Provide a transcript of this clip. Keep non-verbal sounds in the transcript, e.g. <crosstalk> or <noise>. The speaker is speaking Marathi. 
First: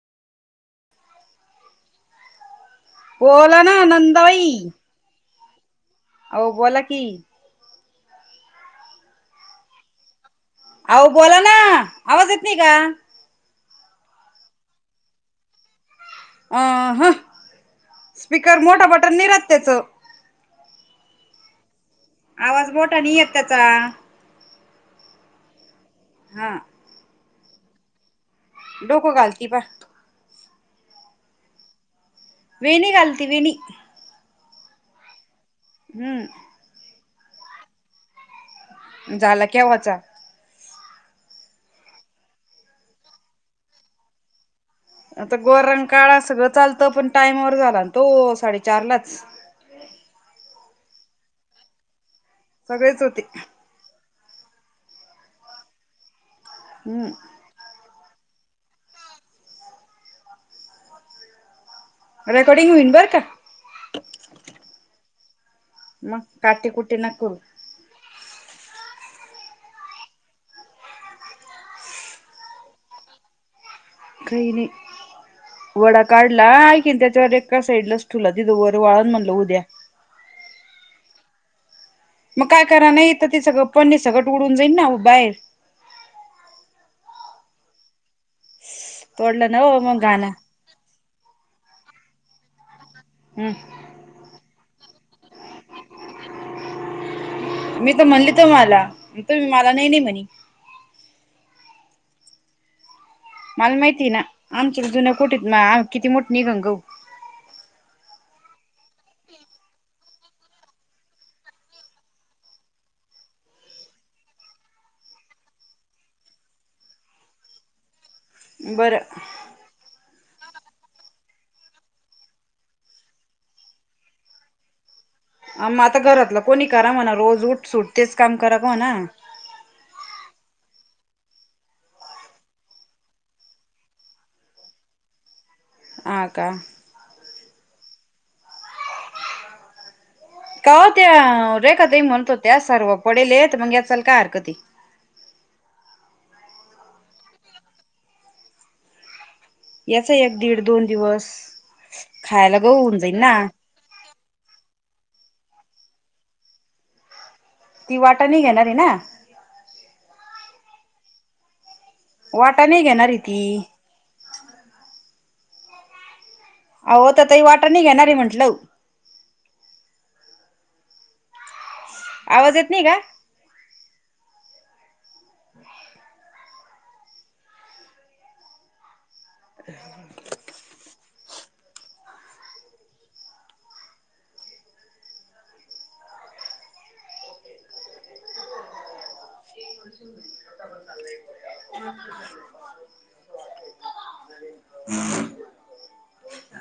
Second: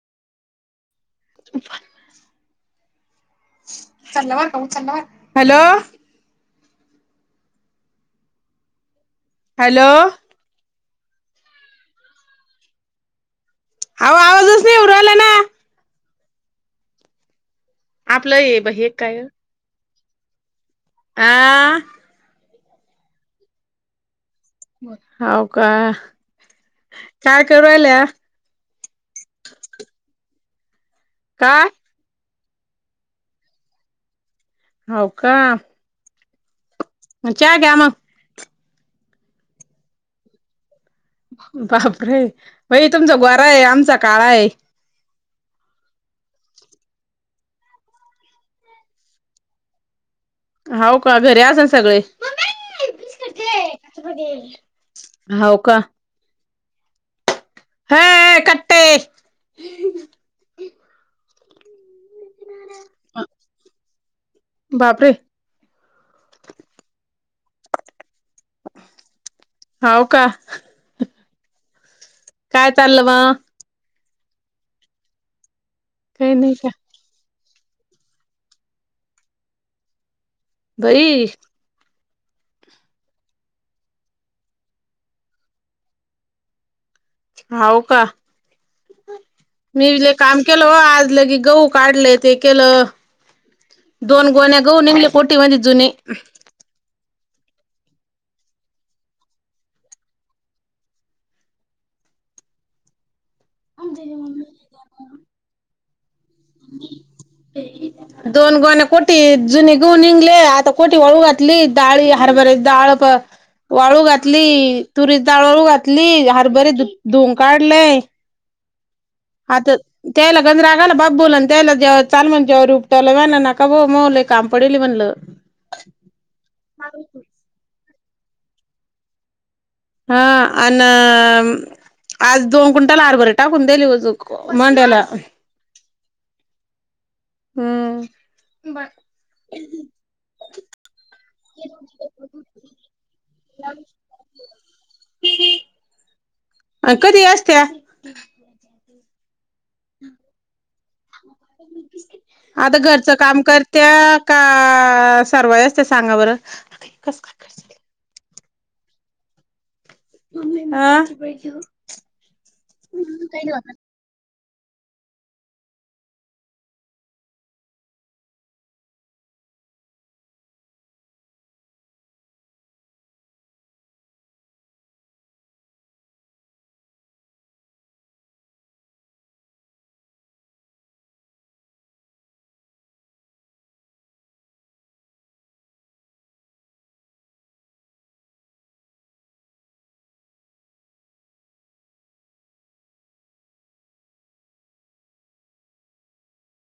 <inaudible> बोला ना नंदबाई? हॅलो, अहो बोला की. हॅलो, आओ बोला ना आवाज येत नाही का? आहो आवाजच नाही येऊ राहिला ना? अ हं आपलं हे स्पीकर ब मोठा हे बटन काय नाही राहत त्याचं. आ.. आवाज मोटा नाही येत त्याचा. बोल हाव का. हा. काय करून राहिल्या. डोक घालती बा हा. वेणी घालती वेणी. हो का. हम्म. चहा द्या मगं. झाला केव्हाचा. बापरे. बाई तुमचा गोरा आहे. आमचा काळा आहे. आता गोरा आणि काळा सगळं चालतं. पण टाइमावर झाला ना तो साडेचारलाच. हो का घरी असल सगळे. सगळेच होते. अस कधी होईल. हो का. हम्म. हे कट रेकॉर्डिंग होईन बरं का. बापरे. मग काटीकुटी नको. हो का. काय चाललं मग. काही नाही. वडा काही काढला. नाही का ऐकिन त्याच्यासा एका साईडलाच ठेवला. तिथ वर वाळण म्हणलं उद्या. बई. मग काय करा नाही. इथ सगळं फणी सकट उडून जाईन ना बाहेर. हाव का तोडलं ना हो मग मीले घाणा काम केलं हो. आज लगे गहू काढले ते केलं. हम् दोन गोन्या गं. नुसत कोटी वाणी जुनी. मी तर म्हणली तुम्हाला, तुमी मला नाही नाही म्हणे. मला माहितीय आहे ना. आमच्या जुन्या कोठितन किती मोठ निघल गहु. हम. दोन गोणे कोटी जुनी गहू निघले. आता कोटी वाळू घातली डाळी, हरभरे डाळ प वाळू घातली. तुरी डाळ वाळू घातली. हरभरे धू धुऊन काढले. बरं. आता त्याला गजरा घाल बाप बोलला त्याला जे चाल म्हण जेवर उपटवलं व नका भाऊ मऊ झाले काम पडेली म्हणलं. अ मग आता घरातलं कोणी करा म्हणा. रोज उठ सूट तेच काम करा म्हणा. हा आना आज दोन क्विंटल आरभर टाकून दिलीज मांड्याला. हा का. हम्म. का व त्या रेखा ताई म्हणत होत्या, सर्व पडेले तर मग वेचाला काय हरकती. अ कधी असत्या? याचा एक, दीड, दोन दिवस खायला गहू आता होऊन घरचं जाईल काम ना कर त्या का सारवाय असत्या सांगा बरं ती वाटाने घेणारी ना आ वाटाने घेणार री ती आहो ततयी वाटाणे घेणारी म्हटलं आवाज येत नाही का? <inaudible>